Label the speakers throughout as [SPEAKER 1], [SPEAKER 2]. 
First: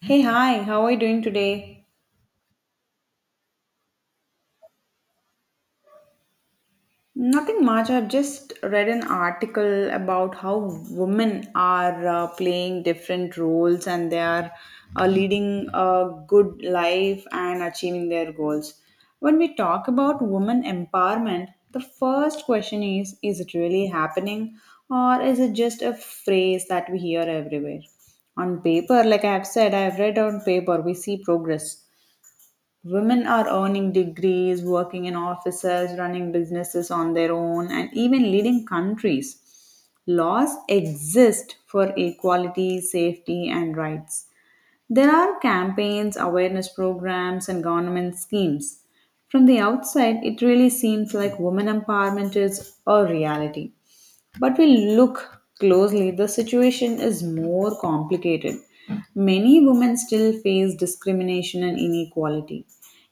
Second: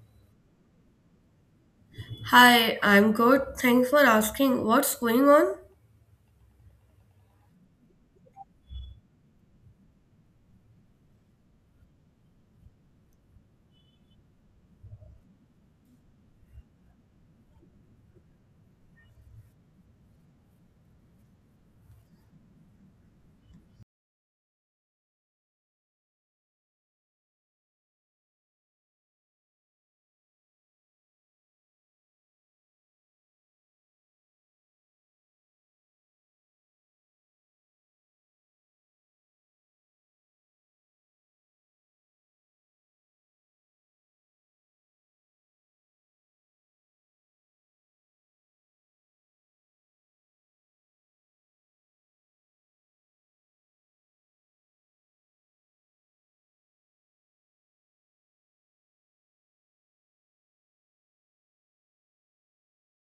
[SPEAKER 1] Hey, hi, how are you doing today?
[SPEAKER 2] Hi, I'm good. Thanks for asking. What's going on?
[SPEAKER 1] Nothing much. I've just read an article about how women are playing different roles and they are leading a good life and achieving their goals. When we talk about women empowerment, the first question is it really happening or is it just a phrase that we hear everywhere? On paper, like I've said, I've read on paper, we see progress. Women are earning degrees, working in offices, running businesses on their own, and even leading countries. Laws exist for equality, safety, and rights. There are campaigns, awareness programs, and government schemes. From the outside, it really seems like women empowerment is a reality. But we look closely, the situation is more complicated. Many women still face discrimination and inequality.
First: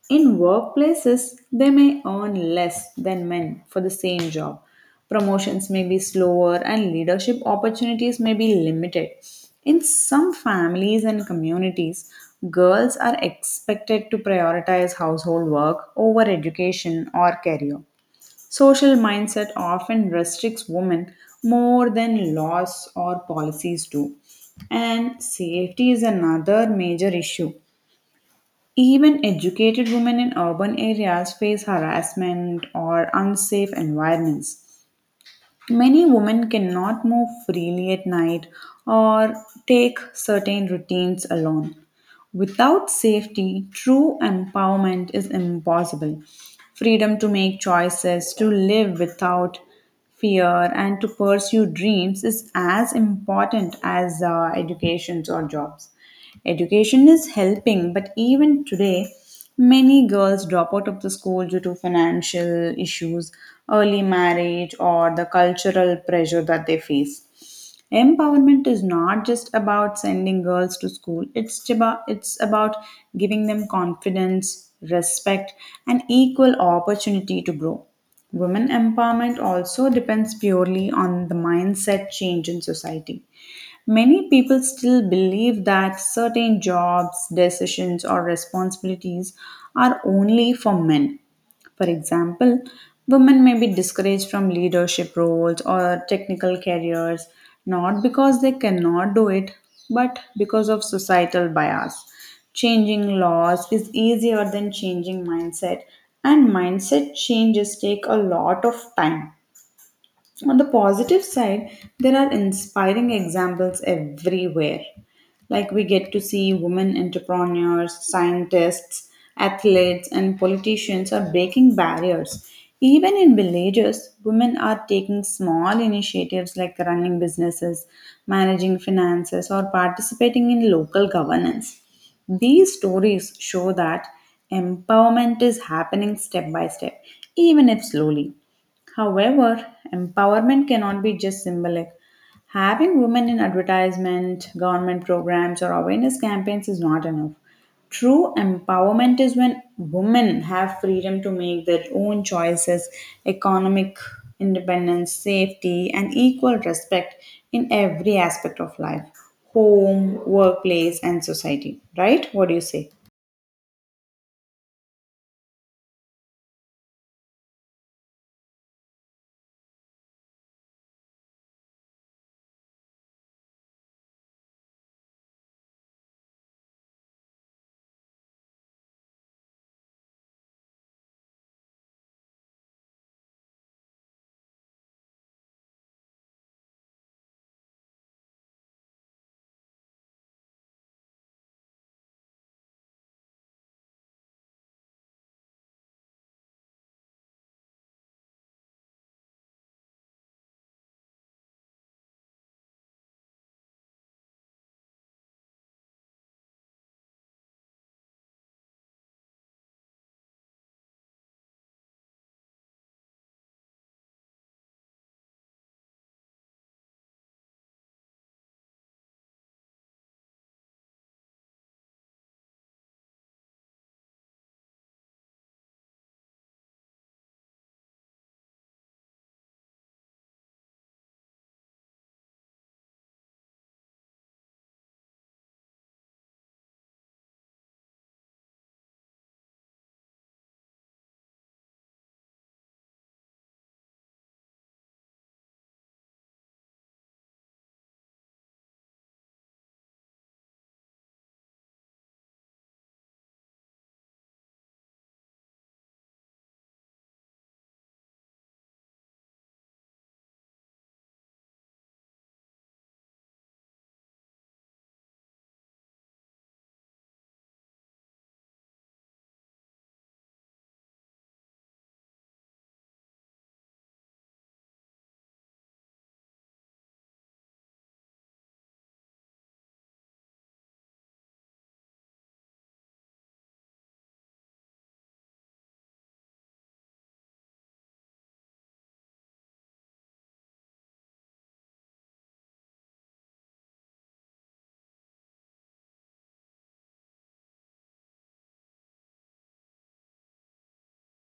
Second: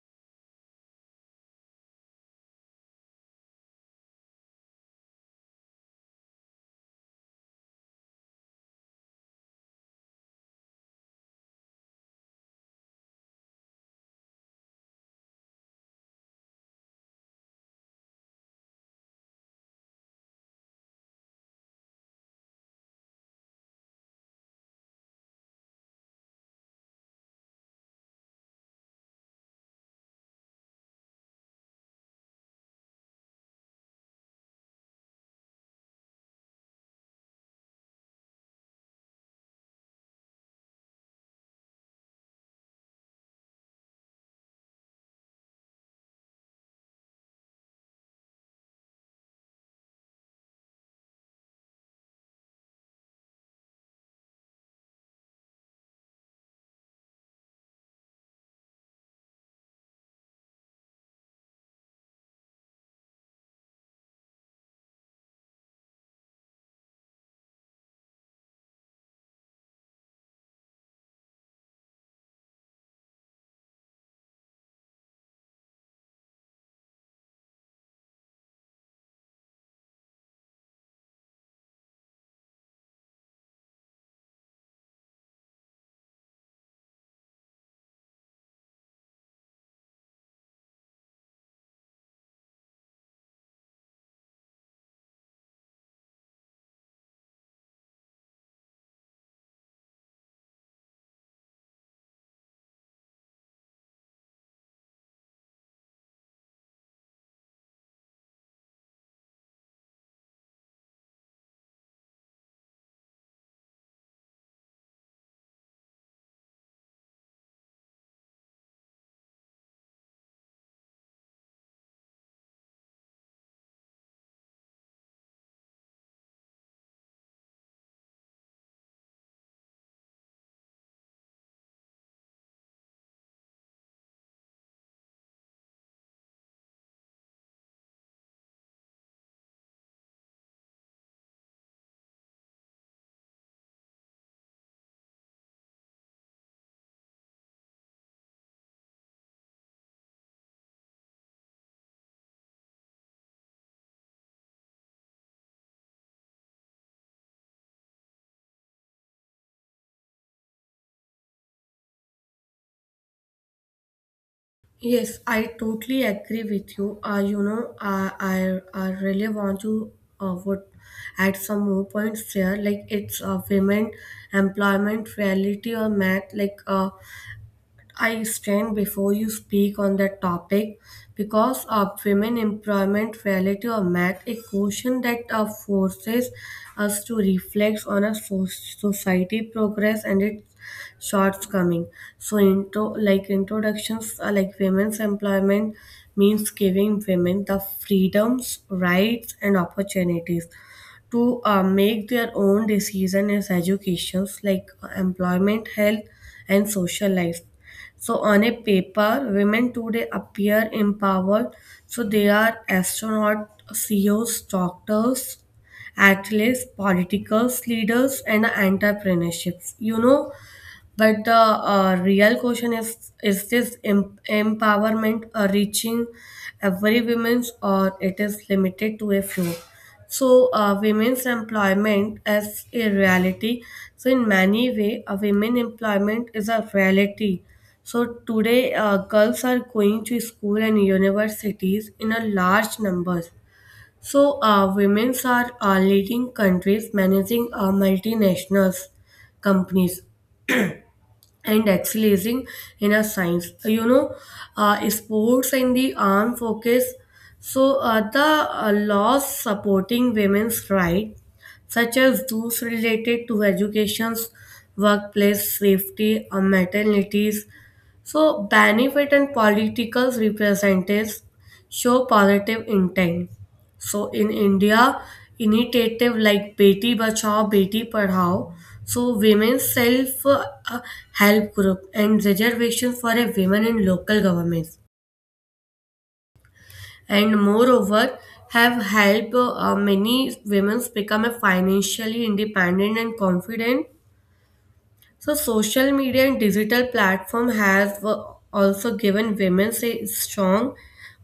[SPEAKER 1] In workplaces, they may earn less than men for the same job. Promotions may be slower and leadership opportunities may be limited. In some families and communities, girls are expected to prioritize household work over education or career. Social mindset often restricts women more than laws or policies do. And safety is another major issue. Even educated women in urban areas face harassment or unsafe environments. Many women cannot move freely at night or take certain routines alone. Without safety, true empowerment is impossible. Freedom to make choices, to live without fear, and to pursue dreams is as important as educations or jobs. Education is helping, but even today, many girls drop out of the school due to financial issues, early marriage, or the cultural pressure that they face. Empowerment is not just about sending girls to school. It's about giving them confidence, respect, and equal opportunity to grow. Women empowerment also depends purely on the mindset change in society. Many people still believe that certain jobs, decisions, or responsibilities are only for men. For example, women may be discouraged from leadership roles or technical careers not because they cannot do it, but because of societal bias. Changing laws is easier than changing mindset, and mindset changes take a lot of time. On the positive side, there are inspiring examples everywhere. Like we get to see women entrepreneurs, scientists, athletes, and politicians are breaking barriers. Even in villages, women are taking small initiatives like running businesses, managing finances, or participating in local governance. These stories show that empowerment is happening step by step, even if slowly. However, empowerment cannot be just symbolic. Having women in advertisement, government programs, or awareness campaigns is not enough. True empowerment is when women have freedom to make their own choices, economic independence, safety, and equal respect in every aspect of life: home, workplace, and society. Right? What do you say?
[SPEAKER 2] Yes, I totally agree with you. I really want to would add some more points there. Like it's women employment reality or math. I stand before you speak on that topic because of women employment relative or math, a question that forces us to reflect on a society progress and its shortcoming. So, introductions are like women's employment means giving women the freedoms, rights, and opportunities to make their own decision as educations employment health and social life, so on a paper, women today appear empowered. So they are astronauts, CEOs, doctors, athletes, politicals, leaders, and entrepreneurships. You know, but the real question is this empowerment reaching every women's, or it is limited to a few? So women's employment as a reality. So in many way, a women employment is a reality. So today, girls are going to school and universities in a large numbers. So women's are leading countries, managing multinationals companies and excelling in a science. Sports and the armed focus, so the laws supporting women's rights such as those related to educations, workplace safety, and maternities, so benefit and political representatives show positive intent. So in India, initiative like Beti Bachao, Beti Padhao, so women's self uh, help group and reservation for a women in local governments, and moreover have helped many women become a financially independent and confident. So social media and digital platform has also given women a strong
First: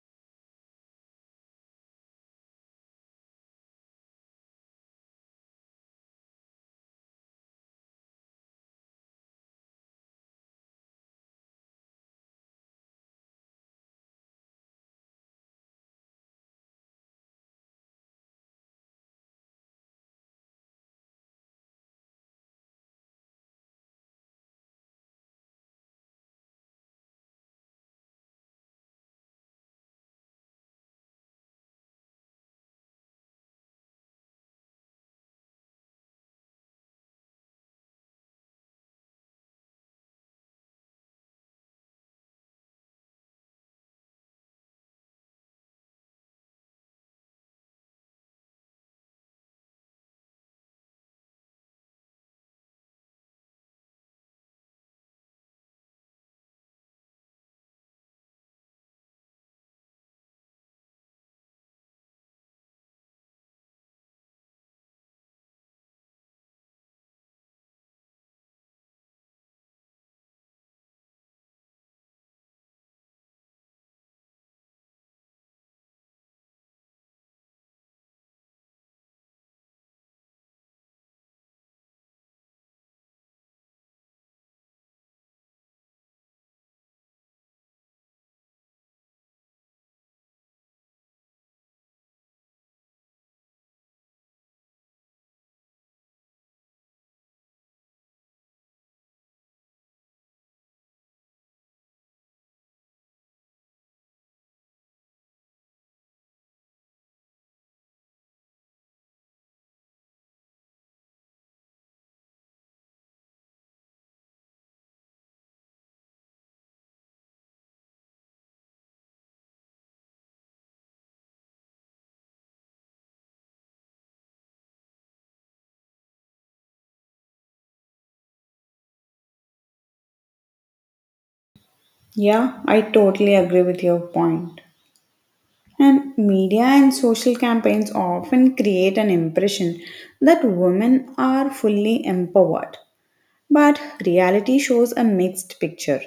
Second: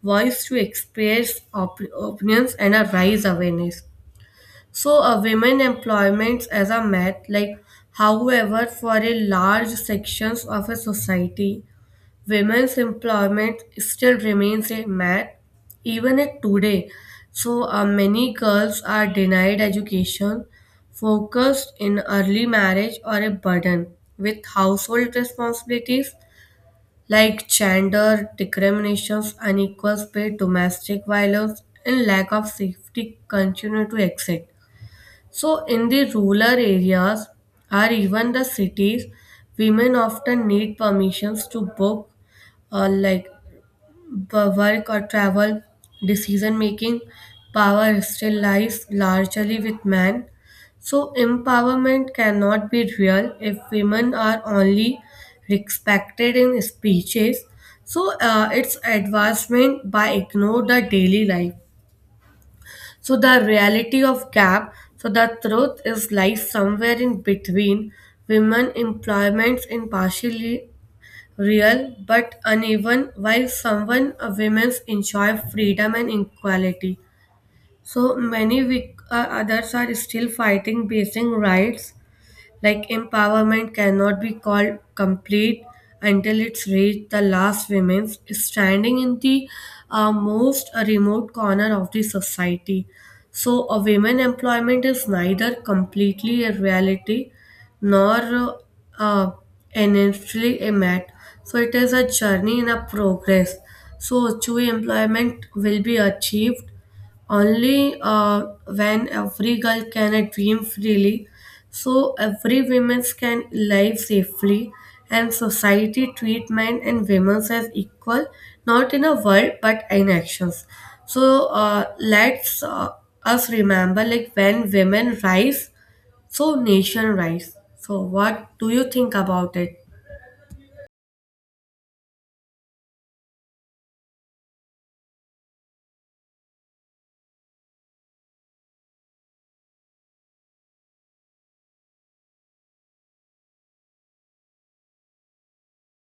[SPEAKER 2] voice to express opinions and a rise awareness. So, a women employments as a myth, like however, for a large sections of a society, women's employment still remains a myth, even at today. So, many girls are denied education, focused in early marriage or a burden with household responsibilities, like gender discriminations, unequal pay, domestic violence, and lack of safety continue to exist. So, in the rural areas or even the cities, women often need permissions to book or work or travel. Decision making power still lies largely with men. So, empowerment cannot be real if women are only respected in speeches. So, it's advancement by ignore the daily life. So the reality of gap, so the truth is lies somewhere in between. Women employments in partially real but uneven, while someone women's enjoy freedom and equality. So many we, others are still fighting basic rights, like empowerment cannot be called complete until it's reached the last women standing in the most remote corner of the society. So, a women employment is neither completely a reality nor uh, initially a mat. So it is a journey in a progress. So true employment will be achieved only when every girl can dream freely, so every woman can live safely and society treat men and women as equal, not in a word but in actions. So let's us remember, like when women rise, so nation rise. So what do you think about it?
[SPEAKER 1] Yeah, I totally agree with your point. And media and social campaigns often create an impression that women are fully empowered. But reality shows a mixed picture.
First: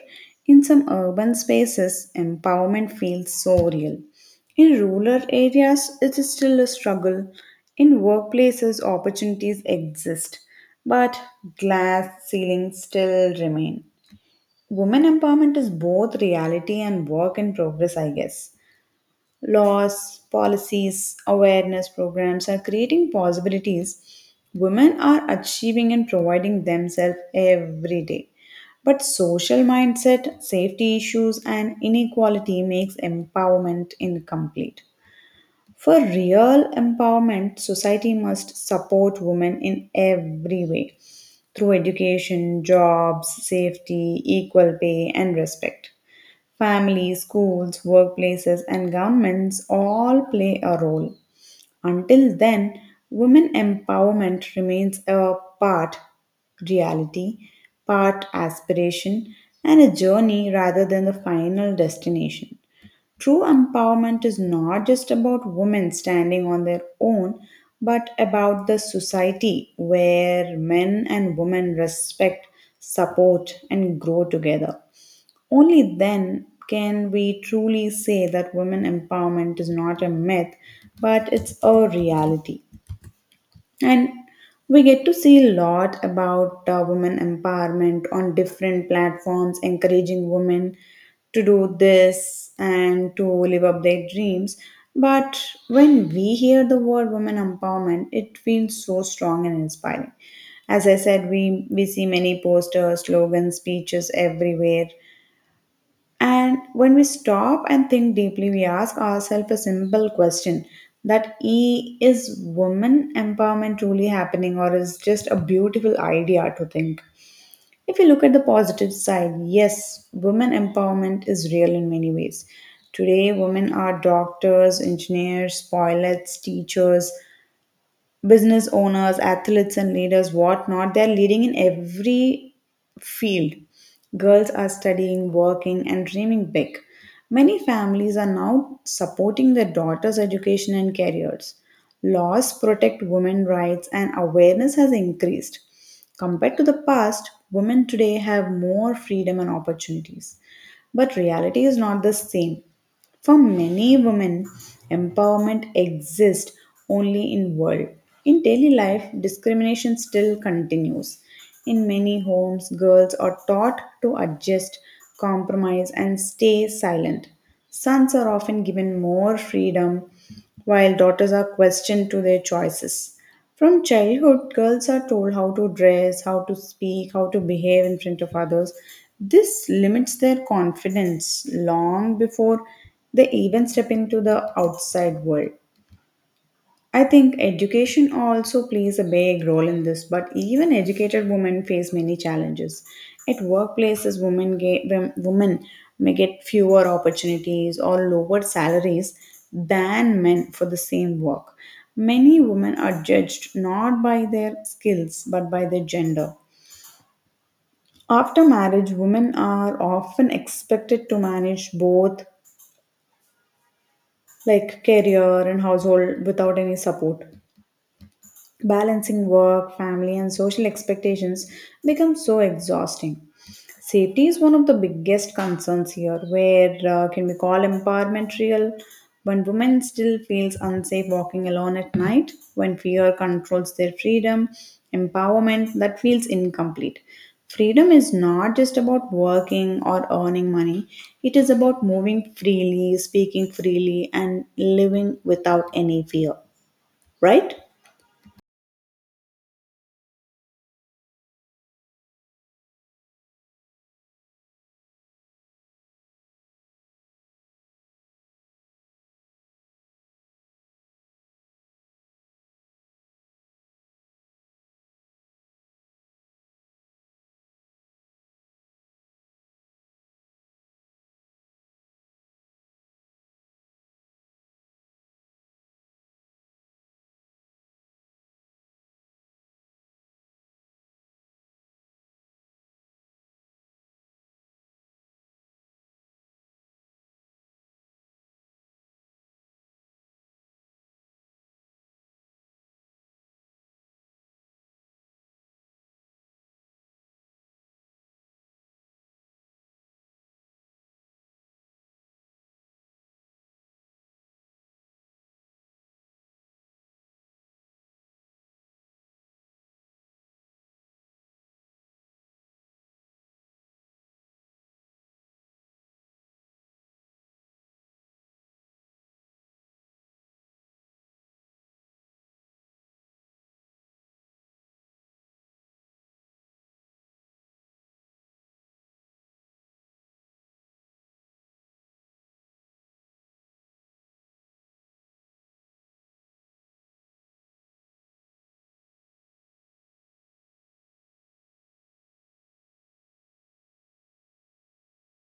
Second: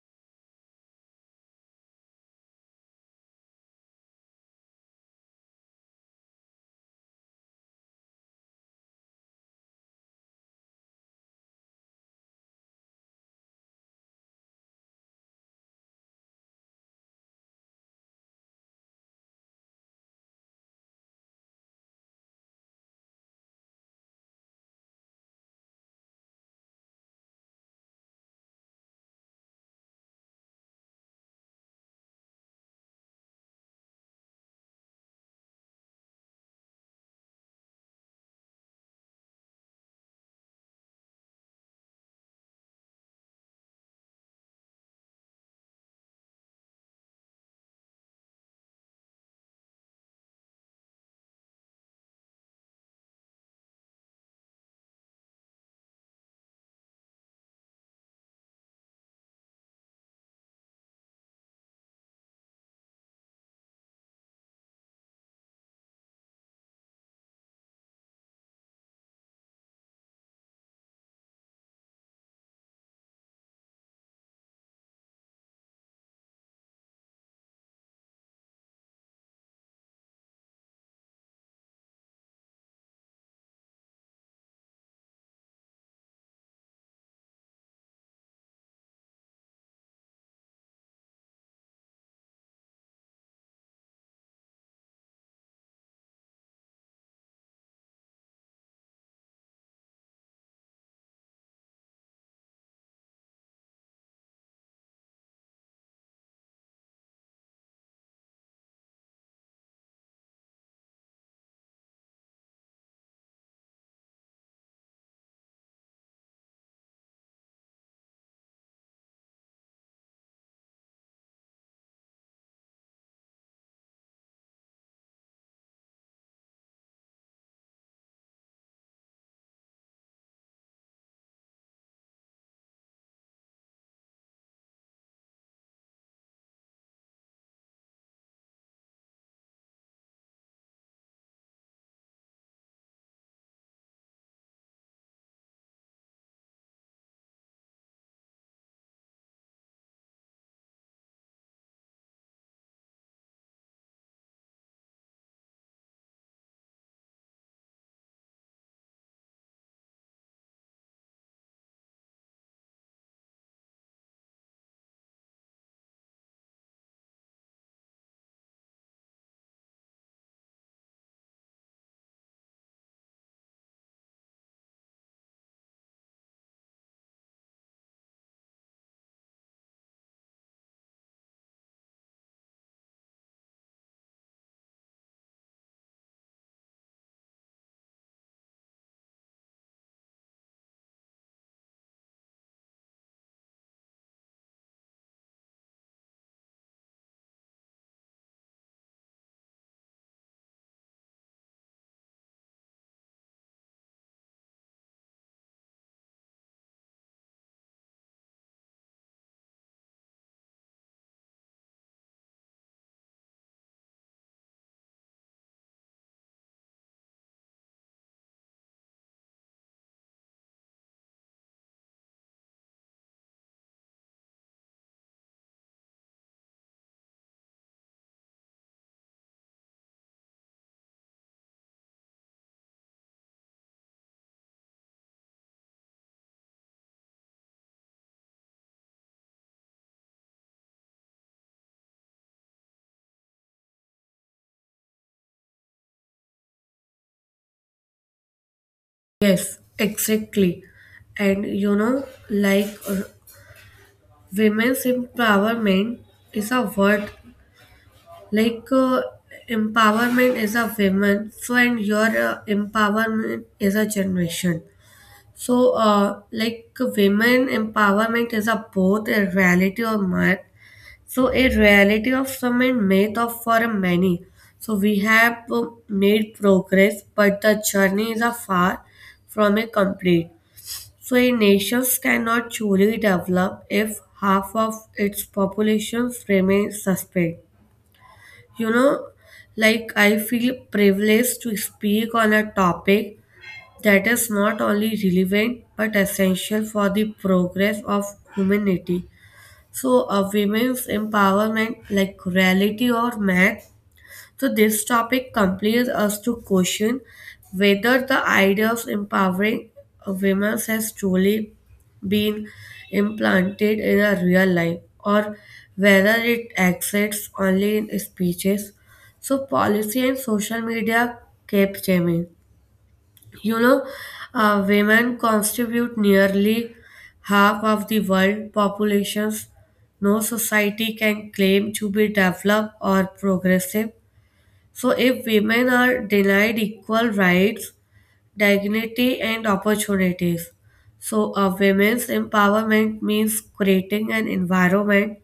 [SPEAKER 1] In some urban spaces, empowerment feels so real. In rural areas, it is still a struggle. In workplaces, opportunities exist, but glass ceilings still remain. Women empowerment is both reality and work in progress, I guess. Laws, policies, awareness programs are creating possibilities. Women are achieving and providing themselves every day. But social mindset, safety issues, and inequality makes empowerment incomplete. For real empowerment, society must support women in every way through education, jobs, safety, equal pay, and respect. Families, schools, workplaces, and governments all play a role. Until then, women empowerment remains a part reality, part aspiration, and a journey rather than the final destination. True empowerment is not just about women standing on their own, but about the society where men and women respect, support, and grow together. Only then can we truly say that women empowerment is not a myth, but it's a reality. And we get to see a lot about women empowerment on different platforms, encouraging women to do this and to live up their dreams. But when we hear the word women empowerment, it feels so strong and inspiring. As I said, we see many posters, slogans, speeches everywhere, and when we stop and think deeply, we ask ourselves a simple question, that e is woman empowerment truly happening, or is just a beautiful idea to think. If you look at the positive side, yes, women empowerment is real in many ways. Today, women are doctors, engineers, pilots, teachers, business owners, athletes, and leaders, whatnot. They're leading in every field. Girls are studying, working, and dreaming big. Many families are now supporting their daughters' education and careers. Laws protect women's rights, and awareness has increased. Compared to the past, women today have more freedom and opportunities. But reality is not the same. For many women, empowerment exists only in world. In daily life, discrimination still continues. In many homes, girls are taught to adjust, compromise, and stay silent. Sons are often given more freedom, while daughters are questioned to their choices. From childhood, girls are told how to dress, how to speak, how to behave in front of others. This limits their confidence long before they even step into the outside world. I think education also plays a big role in this, but even educated women face many challenges. At workplaces, women may get fewer opportunities or lower salaries than men for the same work. Many women are judged not by their skills but by their gender. After marriage, women are often expected to manage both like career and household without any support. Balancing work, family, and social expectations becomes so exhausting. Safety is one of the biggest concerns here, where can we call empowerment real? When women still feels unsafe walking alone at night, when fear controls their freedom, empowerment that feels incomplete. Freedom is not just about working or earning money. It is about moving freely, speaking freely, and living without any fear, right?
[SPEAKER 2] Yes, exactly. And you know, like uh, women's empowerment is a word. Like uh, Empowerment is a woman, so and your empowerment is a generation. So like women empowerment is a both a reality or myth. So a reality of some and myth of for many. So we have made progress, but the journey is a far from a complete. So a nation cannot truly develop if half of its populations remain suspect. You know, like I feel privileged to speak on a topic that is not only relevant but essential for the progress of humanity. So, a women's empowerment, like reality or math, so, this topic compels us to question whether the idea of empowering women has truly been implanted in our real life, or whether it exists only in speeches. So, policy and social media kept changing. You know, women constitute nearly half of the world populations. No society can claim to be developed or progressive, so, if women are denied equal rights, dignity, and opportunities, so a women's empowerment means creating an environment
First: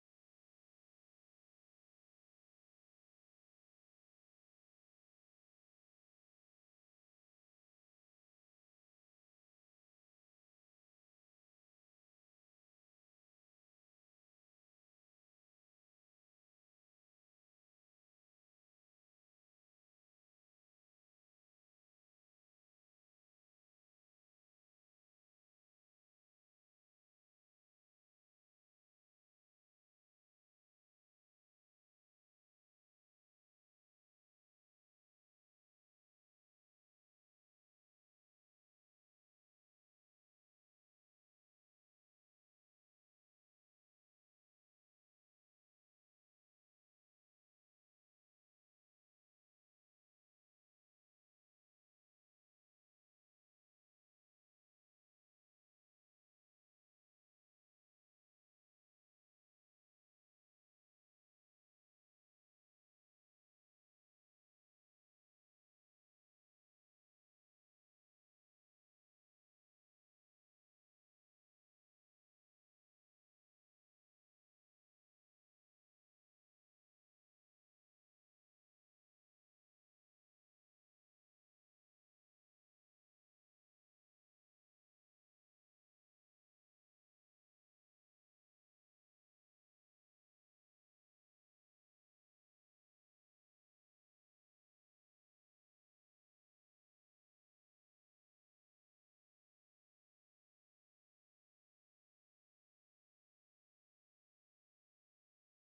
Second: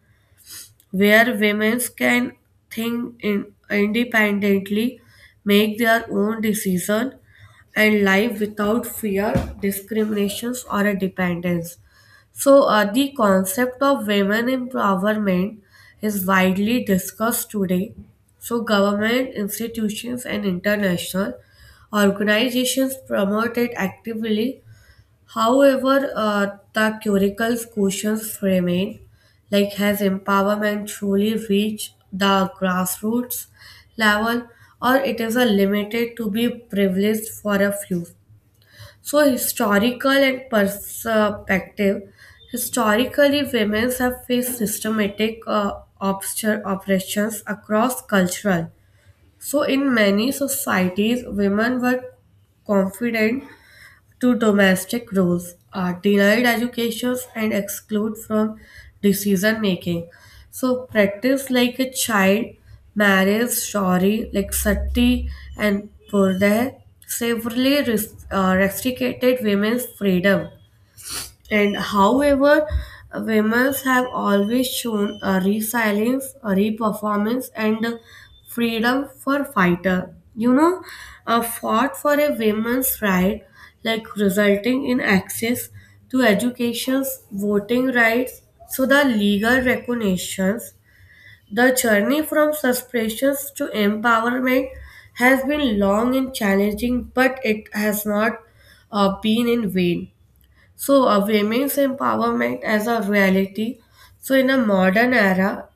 [SPEAKER 2] where women can independently, make their own decision, and live without fear, discriminations, or a dependence. So, the concept of women empowerment is widely discussed today. So, government institutions and international organizations promote it actively. However, the curriculum's questions remain, like has empowerment truly reached the grassroots level, or it is a limited to be privileged for a few? So, historical and perspective. Historically, women have faced systematic oppressions across cultural. So, in many societies, women were confident to domestic roles are denied educations and excluded from decision making. So practice like a child, marriage, shori, like sati and purde severely restricted women's freedom. And however, women have always shown a resilience, a reperformance, and a freedom for fighter. You know, a fought for a women's right, like resulting in access to education, voting rights, so the legal recognitions. The journey from suspicions to empowerment has been long and challenging, but it has not been in vain. So, women's empowerment as a reality. So, in a modern era,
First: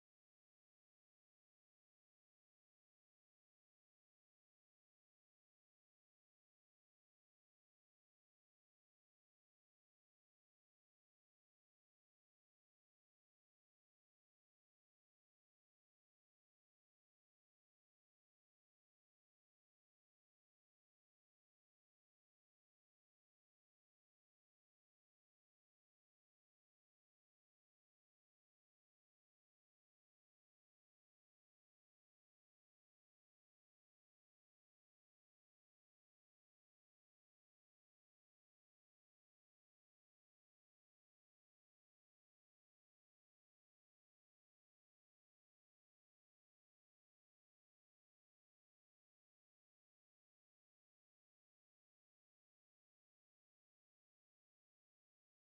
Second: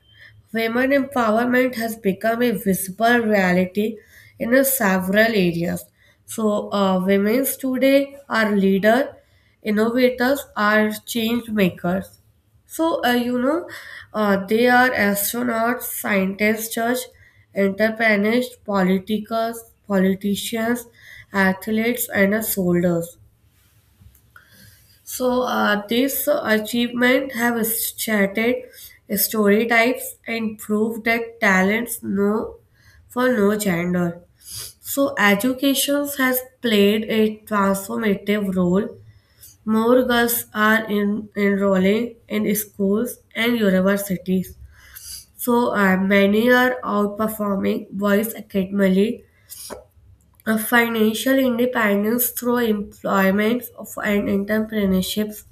[SPEAKER 2] women empowerment has become a visible reality in a several areas. So, women's today are leader, innovators, are change makers. So, they are astronauts, scientists, judge, entrepreneurs, politicals, politicians, athletes, and soldiers. So these achievements have shattered stereotypes and proved that talents no for no gender. So education has played a transformative role. More girls are enrolling in schools and universities. So many are outperforming boys academically. A financial independence through employment and entrepreneurship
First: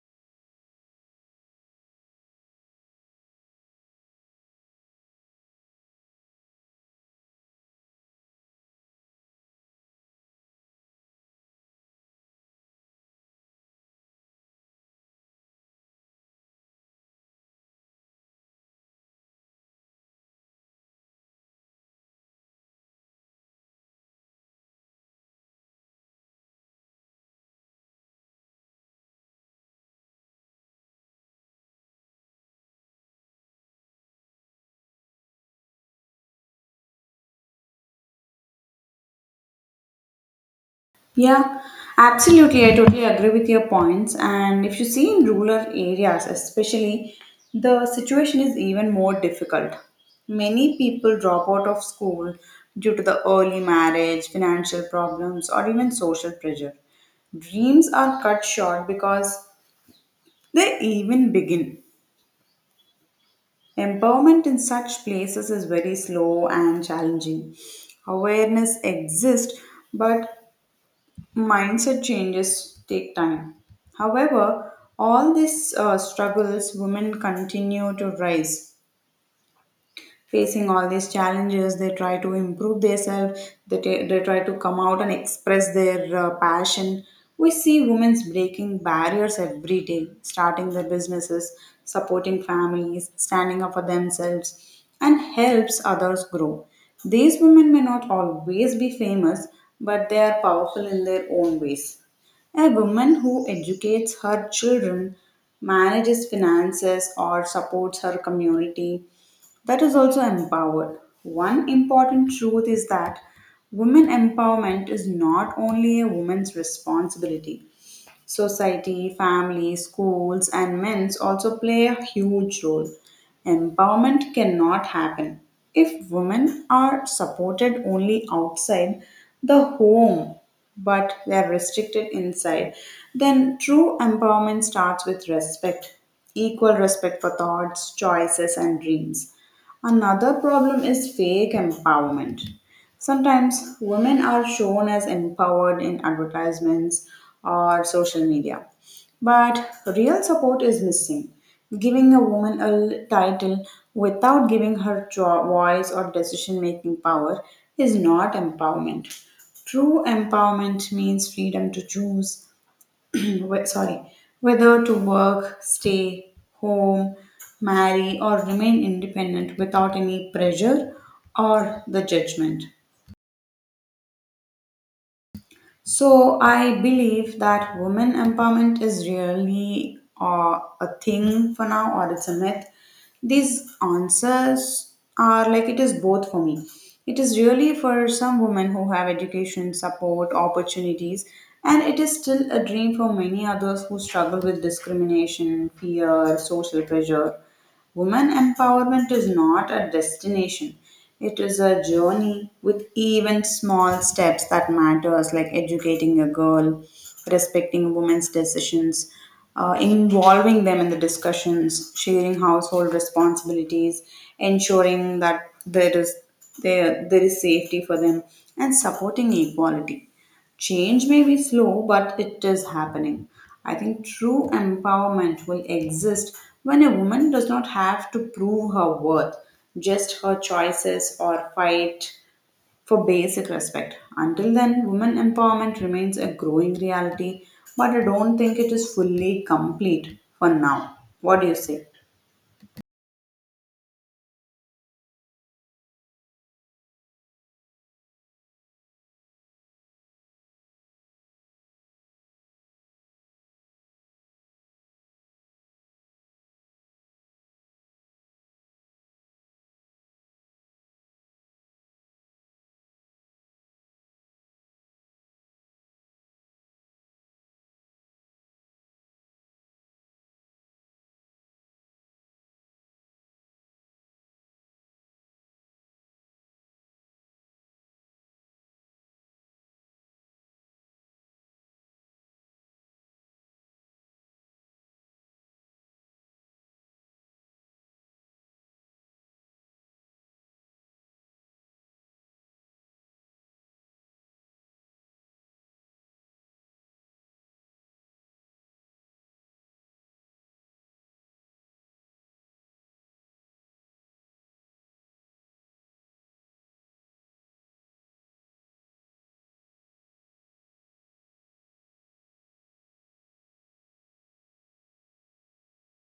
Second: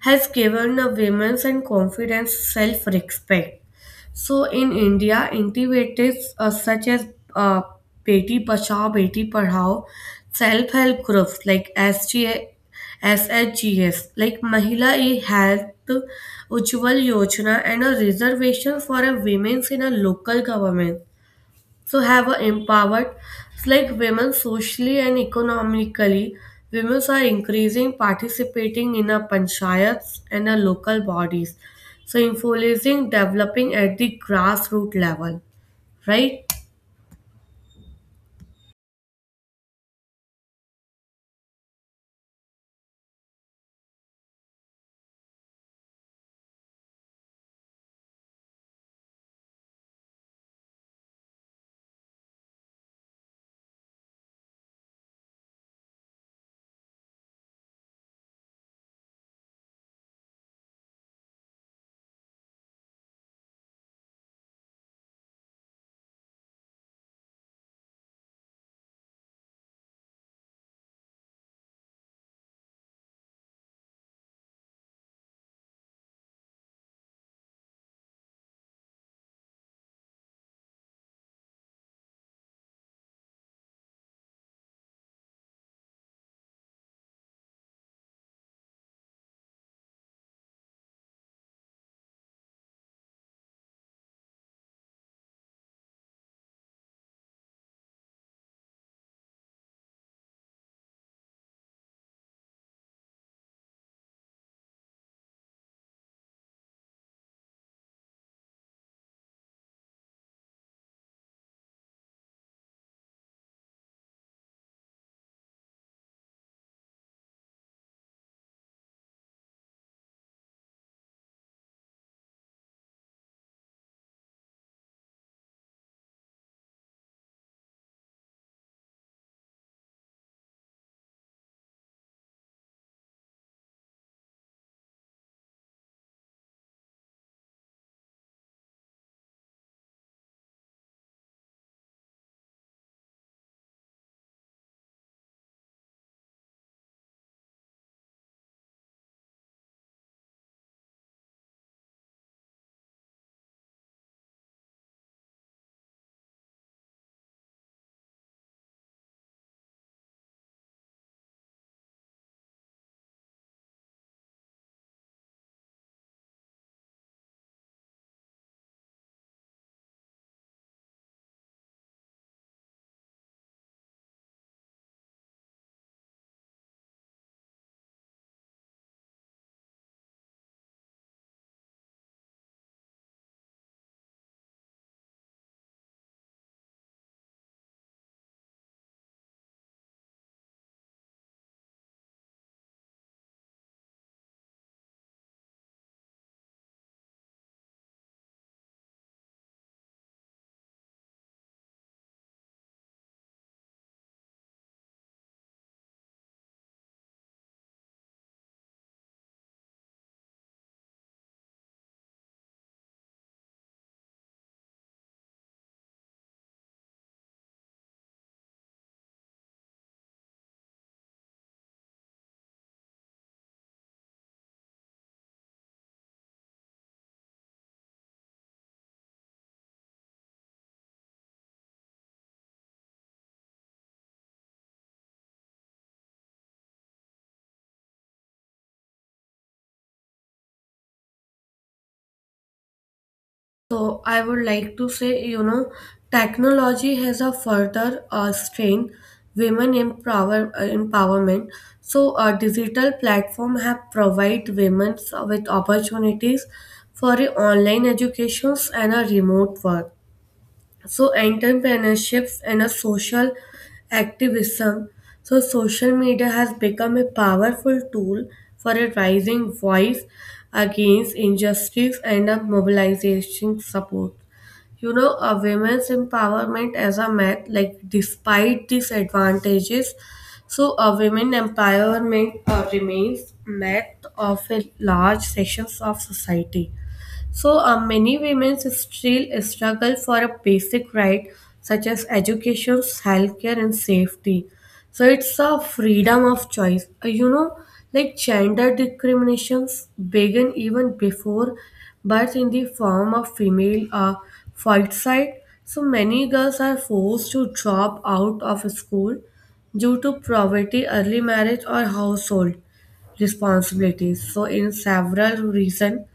[SPEAKER 2] has given the women and confidence self-respect. So in India, initiatives such as uh, Beti Bachao, Beti Padhao, self-help groups like SGA, like Mahila E Health Ujjwal Yojana and a reservation for a women in a local government, so have a empowered. It's like women socially and economically. Women are increasing participating in a panchayats and a local bodies. So influencing developing at the grassroots level, right?
[SPEAKER 1] Yeah, absolutely. I totally agree with your points. And if you see in rural areas, especially, the situation is even more difficult. Many people drop out of school due to the early marriage, financial problems, or even social pressure. Dreams are cut short because they even begin. Empowerment in such places is very slow and challenging. Awareness exists, but mindset changes take time. However, all these struggles, women continue to rise. Facing all these challenges, they try to improve themselves. They they try to come out and express their passion. We see women breaking barriers every day, starting their businesses, supporting families, standing up for themselves, and helps others grow. These women may not always be famous, but they are powerful in their own ways. A woman who educates her children, manages finances, or supports her community, that is also empowered. One important truth is that women empowerment is not only a woman's responsibility. Society, family, schools, and men's also play a huge role. Empowerment cannot happen if women are supported only outside the home but they are restricted inside. Then true empowerment starts with respect, equal respect for thoughts, choices, and dreams. Another problem is fake empowerment. Sometimes women are shown as empowered in advertisements or social media, but real support is missing. Giving a woman a title without giving her voice or decision making power is not empowerment. True empowerment means freedom to choose sorry, whether to work, stay home, marry, or remain independent without any pressure or the judgment. So I believe that women empowerment is really a thing for now, or it's a myth. These answers are like it is both for me. It is really for some women who have education, support, opportunities, and it is still a dream for many others who struggle with discrimination, fear, social pressure. Women empowerment is not a destination. It is a journey with even small steps that matters like educating a girl, respecting women's decisions, involving them in the discussions, sharing household responsibilities, ensuring that there is safety for them and supporting equality. Change may be slow, but it is happening. I think true empowerment will exist when a woman does not have to prove her worth, just her choices or fight for basic respect. Until then, women empowerment remains a growing reality, but I don't think it is fully complete for now. What do you say?
[SPEAKER 2] So I would like to say, you know, technology has a further strain women empowerment. So a digital platform have provide women with opportunities for a online educations and a remote work. So entrepreneurships and a social activism. So social media has become a powerful tool for a rising voice against injustice and a mobilization support. You know, a women's empowerment as a myth, like despite these advantages, so a women empowerment remains myth of a large sections of society. So, many women still struggle for a basic right such as education, healthcare, and safety. So, it's a freedom of choice. Like gender discriminations began even before birth in the form of female fight side. So, many girls are forced to drop out of school due to poverty, early marriage, or household responsibilities. So, in several reasons,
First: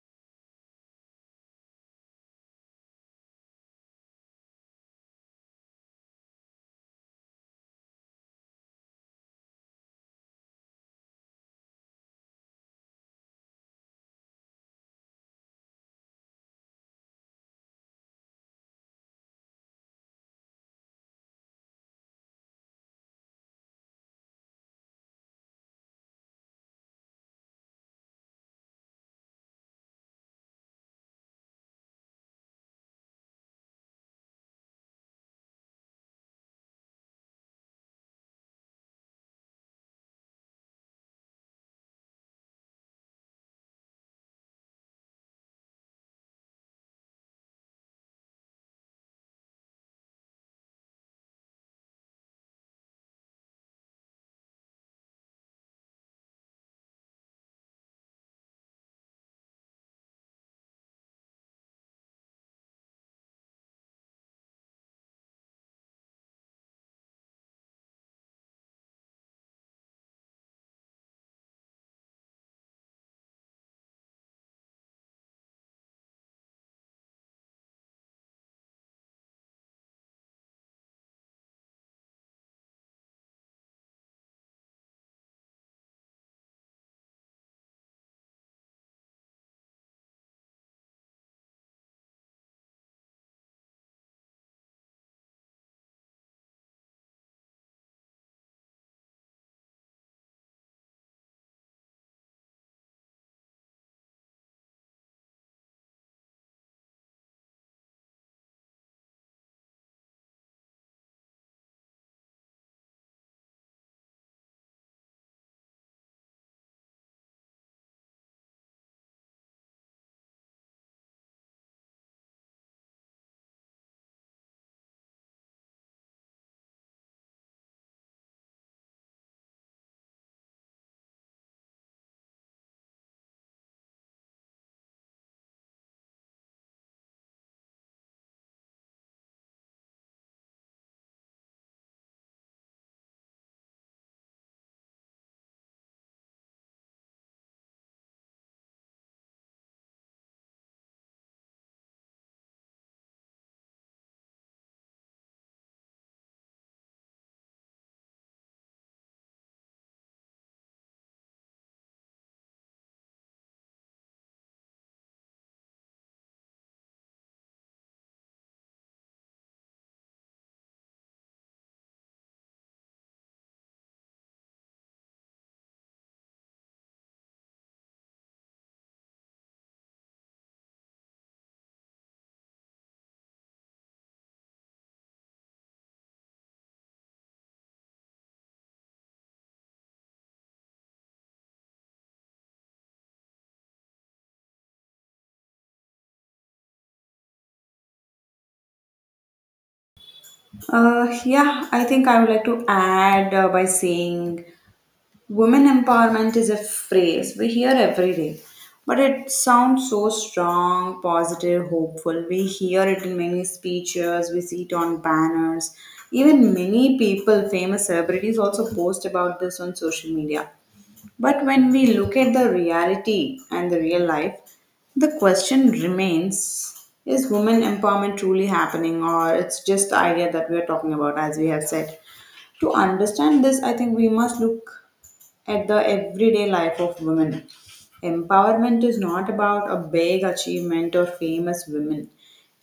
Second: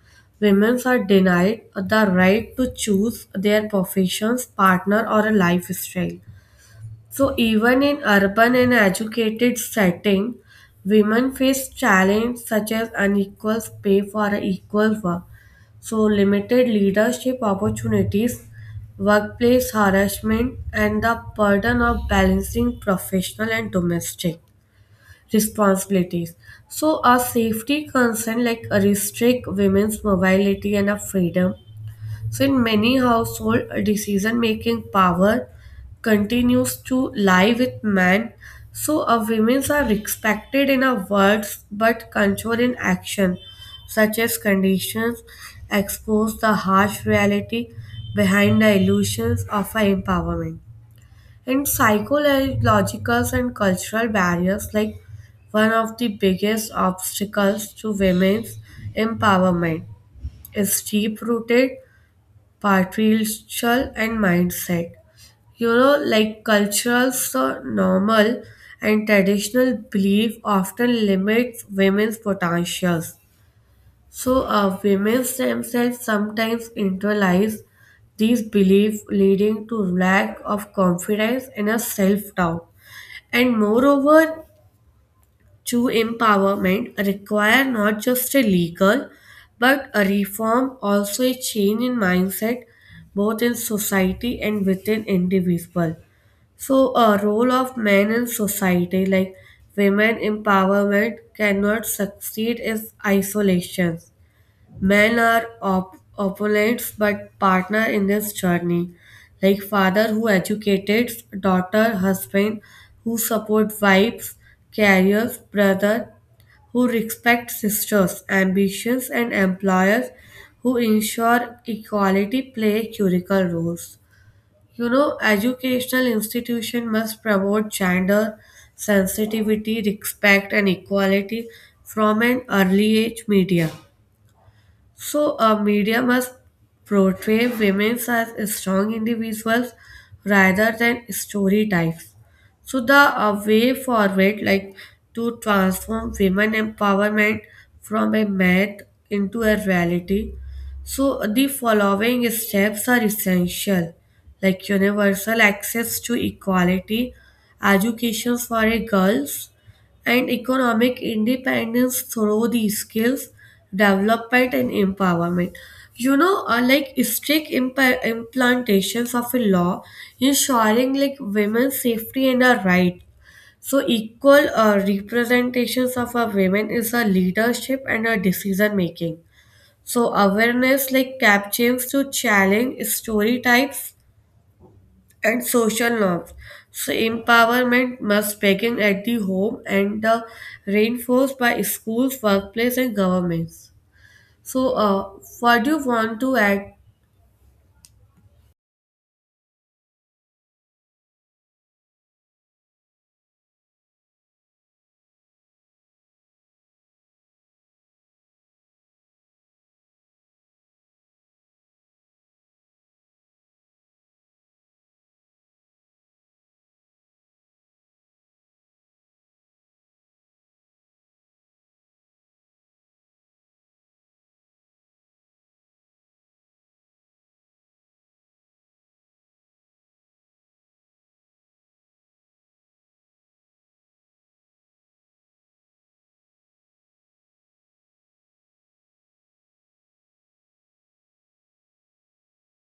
[SPEAKER 2] women are denied the right to choose their professions, partner, or a lifestyle. So even in urban and educated setting, women face challenges such as unequal pay for equal work, so limited leadership opportunities, workplace harassment, and the burden of balancing professional and domestic responsibilities. So, a safety concern like a restrict women's mobility and a freedom. So, in many household, decision making power continues to lie with men. So, a women's are respected in our words but controlled in action, such as conditions expose the harsh reality behind the illusions of our empowerment. And psychological and cultural barriers, like one of the biggest obstacles to women's empowerment, is deep rooted patriarchal and mindset. You know, like cultural, so normal and traditional belief often limits women's potentials. So, women themselves sometimes internalize these beliefs, leading to lack of confidence and a self doubt. And moreover, true empowerment require not just a legal but a reform, also a change in mindset, both in society and within individual. So a role of men in society, like women empowerment cannot succeed in isolation. Men are opponents but partner in this journey. Like father who educates, daughter, husband who support wives, carriers, brother who respect sisters, ambitions and employers who ensure equality play critical roles. You know, educational institution must promote gender sensitivity, respect and equality from an early age media. So, a media must portray women as strong individuals rather than story types. So, the way forward, like to transform women empowerment from a myth into a reality. So, the following steps are essential, like universal access to equality, education for a girls, and economic independence through the skills development and empowerment. You know, like strict implantations of a law ensuring like women's safety and a right. So equal representations of a women is a leadership and a decision making. So awareness like cap chains to challenge stereotypes and social norms. So empowerment must begin at the home and reinforced by schools, workplace, and governments. So, what do you want to add?
[SPEAKER 1] Yeah, I think I would like to add by saying, women empowerment is a phrase we hear every day, but it sounds so strong, positive, hopeful. We hear it in many speeches, we see it on banners. Even many people, famous celebrities, also post about this on social media. But when we look at the reality and the real life, the question remains, is women empowerment truly happening, or it's just the idea that we are talking about, as we have said. To understand this, I think we must look at the everyday life of women. Empowerment is not about a big achievement or famous women.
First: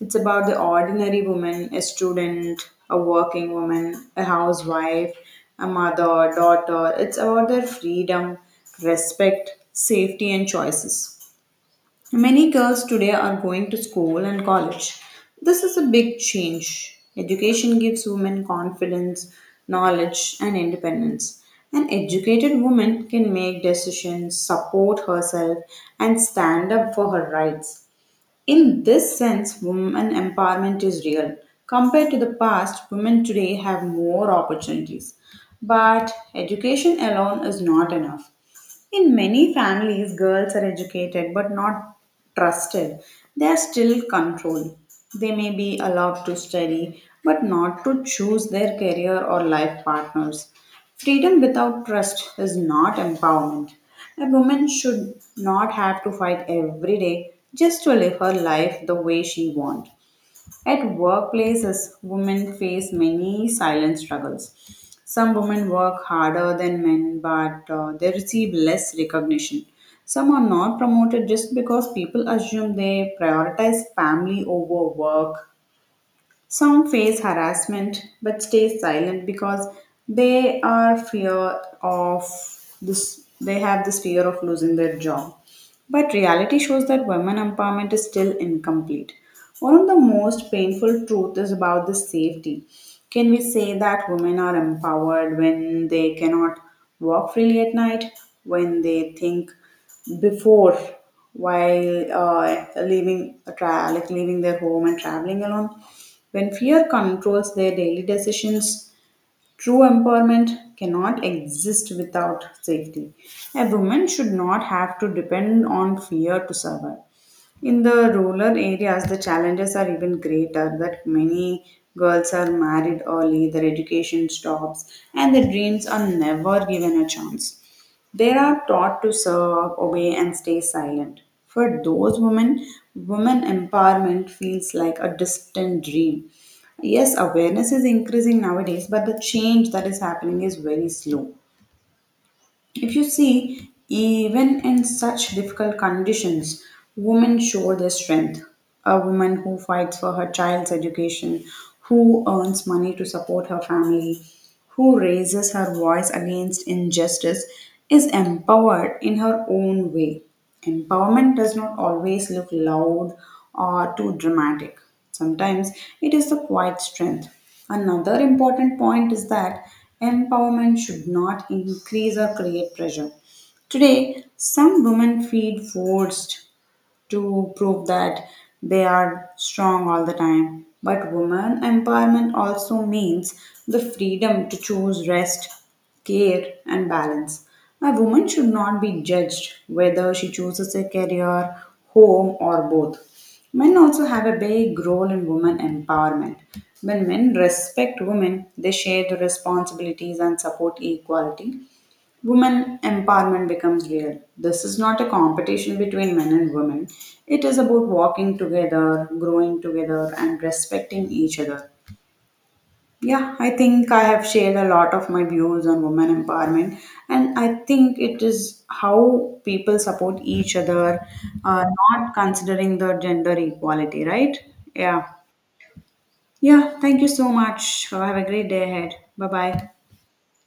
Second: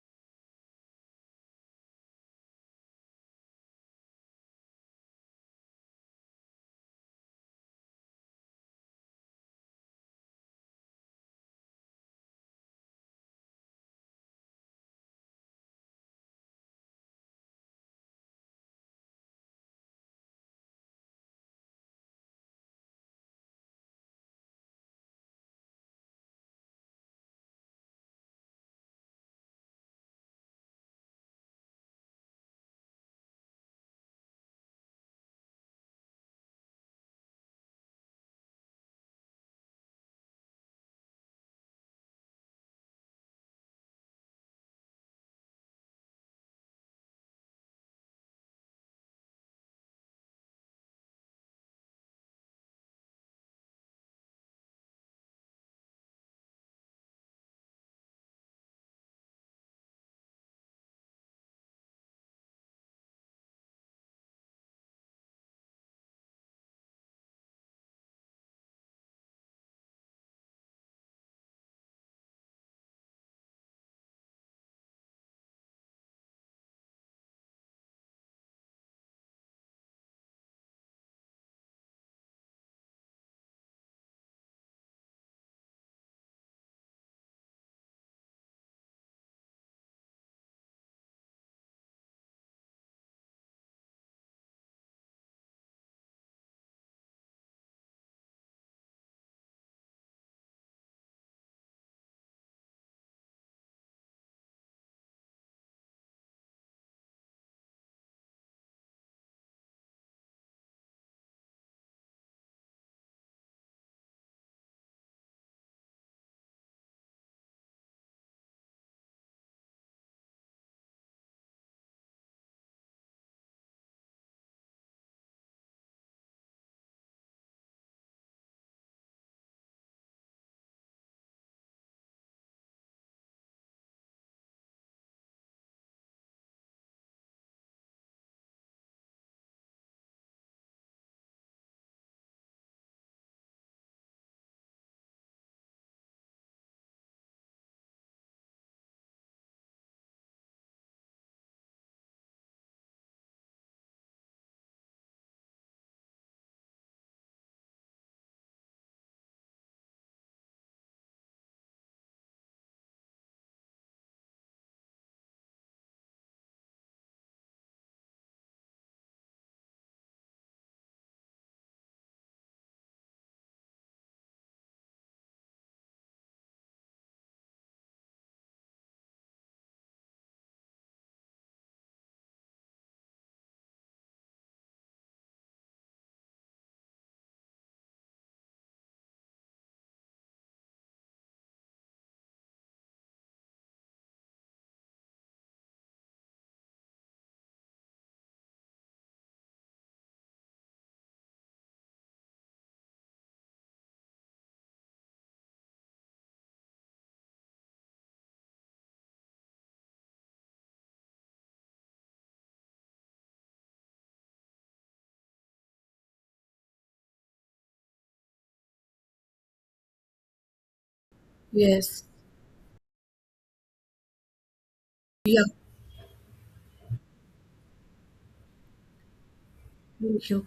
[SPEAKER 1] It's about the ordinary woman, a student, a working woman, a housewife, a mother, daughter. It's about their freedom, respect, safety, and choices. Many girls today are going to school and college. This is a big change. Education gives women confidence, knowledge, and independence. An educated woman can make decisions, support herself, and stand up for her rights. In this sense, women empowerment is real. Compared to the past, women today have more opportunities. But education alone is not enough. In many families, girls are educated but not trusted. They are still controlled. They may be allowed to study but not to choose their career or life partners. Freedom without trust is not empowerment. A woman should not have to fight every day just to live her life the way she wants. At workplaces, women face many silent struggles. Some women work harder than men, but they receive less recognition. Some are not promoted just because people assume they prioritize family over work. Some face harassment but stay silent because they are fear of they have this fear of losing their job. But reality shows that women empowerment is still incomplete. One of the most painful truths is about the safety. Can we say that women are empowered when they cannot walk freely at night, when they think before while like leaving their home and traveling alone, when fear controls their daily decisions? True empowerment cannot exist without safety. A woman should not have to depend on fear to survive. In the rural areas, the challenges are even greater that many girls are married early, their education stops, and their dreams are never given a chance. They are taught to serve, obey, and stay silent. For those women, women empowerment feels like a distant dream. Yes, awareness is increasing nowadays, but the change that is happening is very slow. If you see, even in such difficult conditions, women show their strength. A woman who fights for her child's education, who earns money to support her family, who raises her voice against injustice, is empowered in her own way. Empowerment does not always look loud or too dramatic. Sometimes it is the quiet strength. Another important point is that empowerment should not increase or create pressure. Today, some women feel forced to prove that they are strong all the time. But woman empowerment also means the freedom to choose rest, care, and balance. A woman should not be judged whether she chooses a career, home, or both. Men also have a big role in women empowerment. When men respect women, they share the responsibilities and support equality. Women empowerment becomes real. This is not a competition between men and women. It is about walking together, growing together, and respecting each other. Yeah, I think I have shared a lot of my views on women empowerment, and I think it is how people support each other, uh,
[SPEAKER 2] Yes.
[SPEAKER 1] not considering the gender equality, right? Yeah.
[SPEAKER 2] Yeah.
[SPEAKER 1] Yeah, thank you so much. Have a great day ahead. Bye bye.
[SPEAKER 2] Thank you.